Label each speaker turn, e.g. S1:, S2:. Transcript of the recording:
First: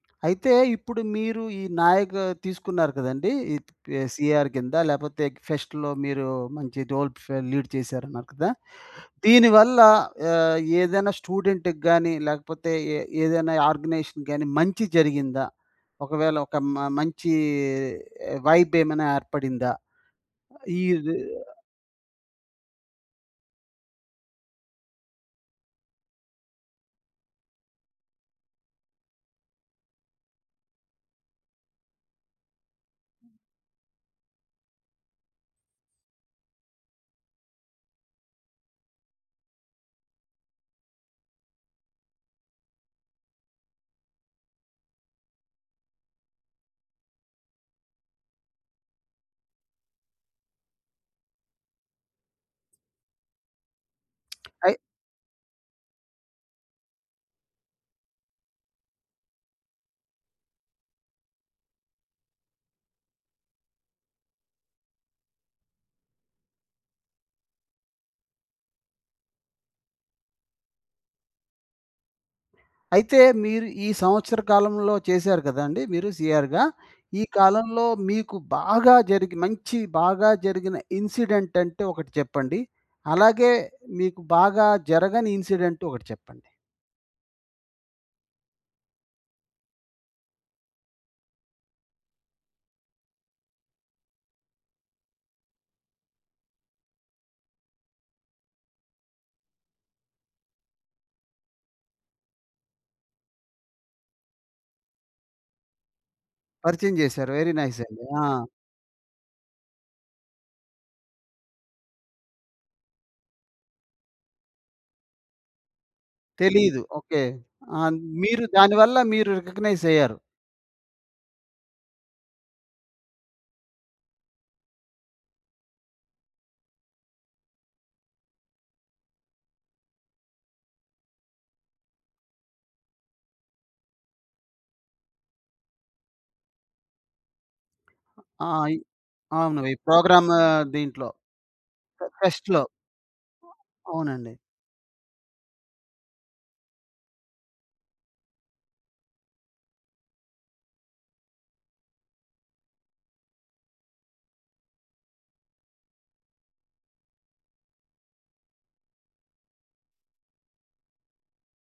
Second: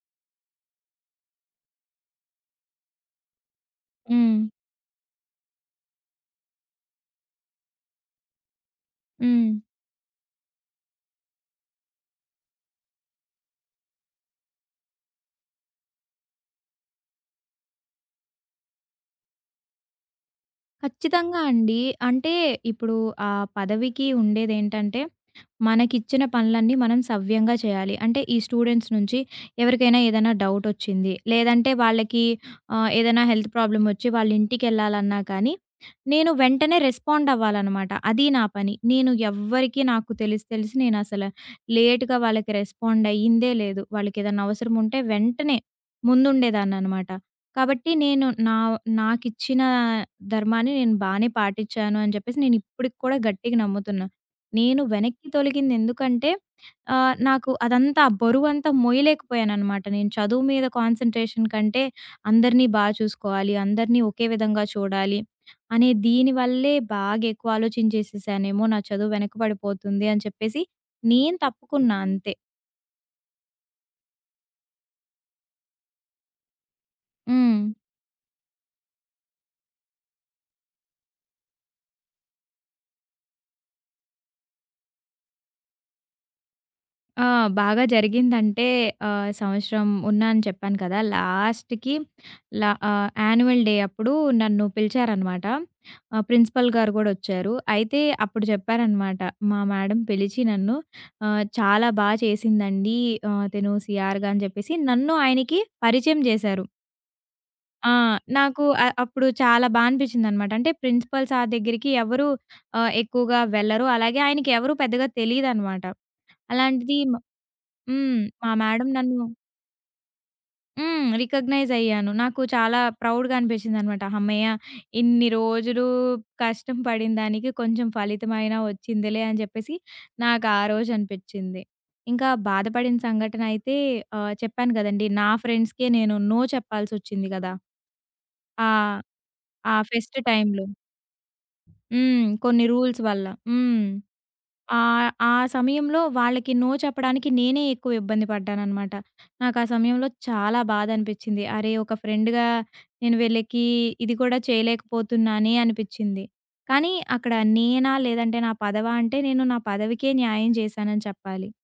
S1: అయితే ఇప్పుడు మీరు ఈ నాయక తీసుకున్నారు కదండీ! ఈ
S2: హ్మ్.
S1: సీఆర్ కింద లేపోతే ఫెస్ట్‌లో మీరు మంచి రోల్ లీడ్ చేసారన్నారు కదా! దీని
S2: హ్మ్.
S1: వల్ల ఆహ్, ఏదైనా స్టూడెంట్‌కి గాని లేకపోతే ఎ ఏదైనా ఆర్గనైజేషన్ గాని మంచి జరిగిందా? ఒకవేళ ఒక మ మంచి వైబ్ ఏమైనా ఏర్పడిందా? ఈద్
S2: ఖచ్చితంగా అండి. అంటే ఇప్పుడు ఆ పదవికి ఉండేదేంటంటే, మనకిచ్చిన పనులన్నీ మనం సవ్యంగా చేయాలి. అంటే ఈ స్టూడెంట్స్ నుంచి ఎవరికైనా ఏదన్నా డౌటొచ్చింది. లేదంటే వాళ్ళకి ఆహ్, ఏదన్నా హెల్త్ ప్రాబ్లమోచ్చి వాళ్ళంటికెళ్ళాలన్నా కానీ, నేను వెంటనే రెస్పాండ్ అవ్వాలన్నమాట అది నా పని. నేను ఎవ్వరికీ నాకు తెలిసి తెలిసి నేనసల లేట్‌గా వాళ్ళకి రెస్పాండ్ అయ్యిందే లేదు. వాళ్ళకెదన్నా అవసరం ఉంటే వెంటనే ముందుండేదాన్ననమాట. కాబట్టి నేను నా నాకిచ్చిన ధర్మాన్ని నేను బానే పాటిచాను అని జెప్పేసి నేను ఇప్పుడికి కూడా గట్టిగా నమ్ముతున్న.
S1: అయి
S2: నేను వెనక్కి తొలగిందెందుకంటే ఆహ్, నాకు అదంతా ఆ బరువంతా మోయలేకపోయాన్ననమాట. నేను చదువు మీద కాన్సంట్రేషన్ కంటే అందరిని బా చూసుకోవాలి. అందరిని ఒకే విధంగా చూడాలి. అనే దీని వల్లే బాగా ఎక్కువ ఆలోచించేసేసానేమో నా చదువు వెనకబడిపోతుంది, అని చెప్పేసి నేను తప్పుకున్నా అంతే.
S1: అయితే మీరు ఈ సంవత్సర కాలంలో చేసారు గదండీ! మీరు సీఆర్‌గా. ఈ
S2: హ్మ్.
S1: కాలంలో మీకు బాగా జరిగి మంచి బాగా జరిగిన ఇన్సిడెంట్ అంటే ఒకటి చెప్పండి. అలాగే మీకు బాగా జరగని ఇన్సిడెంట్ ఒకటి చెప్పండి.
S2: ఆ! బాగా జరిగిందంటే ఆహ్, సంవత్సరం ఉన్నా అని చెప్పాను కదా! లాస్ట్‌కి ల ఆహ్, యాన్యువల్ డే అప్పుడు నన్ను పిలిచారనమాట. ఆ ప్రిన్సిపల్ గారు గూడొచ్చారు. అయితే అప్పుడు చెప్పారనమాట మా మేడమ్ పిలిచి నన్ను ఆహ్, చాలా బా చేసిందండి ఆహ్, తిను సీఆర్‌గా అని చెప్పేసి నన్ను ఆయనకి పరిచయం జేసారు.
S1: పరిచయం జేసారు. వెరీ నైస్
S2: ఆ!
S1: అండి. ఆ!
S2: నాకు అ అప్పుడు చాలా బా అనిపిచ్చిందన్నమాట అంటే ప్రిన్సిపల్ సర్ దగ్గరికి ఎవరు ఆహ్, ఎక్కువగా వెళ్ళరు. అలాగే ఆయనకెవరు పెద్దగా తెలీదన్నమాట.
S1: తెలీదు.
S2: అలాంటిది మ
S1: ఓకే. ఆ
S2: హ్మ్,
S1: మీరు
S2: మా
S1: దాని
S2: మేడమ్
S1: వల్ల
S2: నన్ను
S1: మీరు రికాగ్నైజ్ అయ్యారు.
S2: హ్మ్. రికగ్నైజ్ అయ్యాను. నాకు చాలా ప్రౌడ్‌గా అనిపించిందనమాట. హమ్మయ్య! ఇన్ని రోజులు కష్టం పడిందానికి కొంచెం ఫలితమయిన వచ్చిందిలే అని జెప్పేసి నాకు ఆ రోజు అనిపిచ్చింది. ఇంకా బాధపడిన సంఘటన అయితే ఆహ్, చెప్పాను కదండీ. నా ఫ్రెండ్స్‌కె నేను నో చెప్పాల్సొచ్చింది గదా!
S1: ఆ!
S2: ఆ!
S1: ఇ అవును. ఈ
S2: ఆ ఫెస్ట్
S1: ప్రోగ్రామ్
S2: టైమ్‌లో.
S1: దీంట్లో ఫె
S2: హ్మ్.
S1: ఫేస్ట్‌లో.
S2: కొన్ని రూల్స్ వల్ల. హ్మ్.
S1: అవునండీ.
S2: ఆహ్, ఆ సమయంలో వాళ్ళకి నో చెప్పడానికి నేనే ఎక్కువ ఇబ్బంది పడ్డాన్ననమాట. నాకా సమయంలో చాలా బాధ అనిపిచ్చింది. అరే! ఒక ఫ్రెండ్‌గా నేను విళ్ళకి ఇది కూడా చేయలేకపోతున్నానే అనిపిచ్చింది. కానీ అక్కడ నేనా లేదంటే నా పదవా అంటే నేను నా పదవికే న్యాయం చేసానని చెప్పాలి.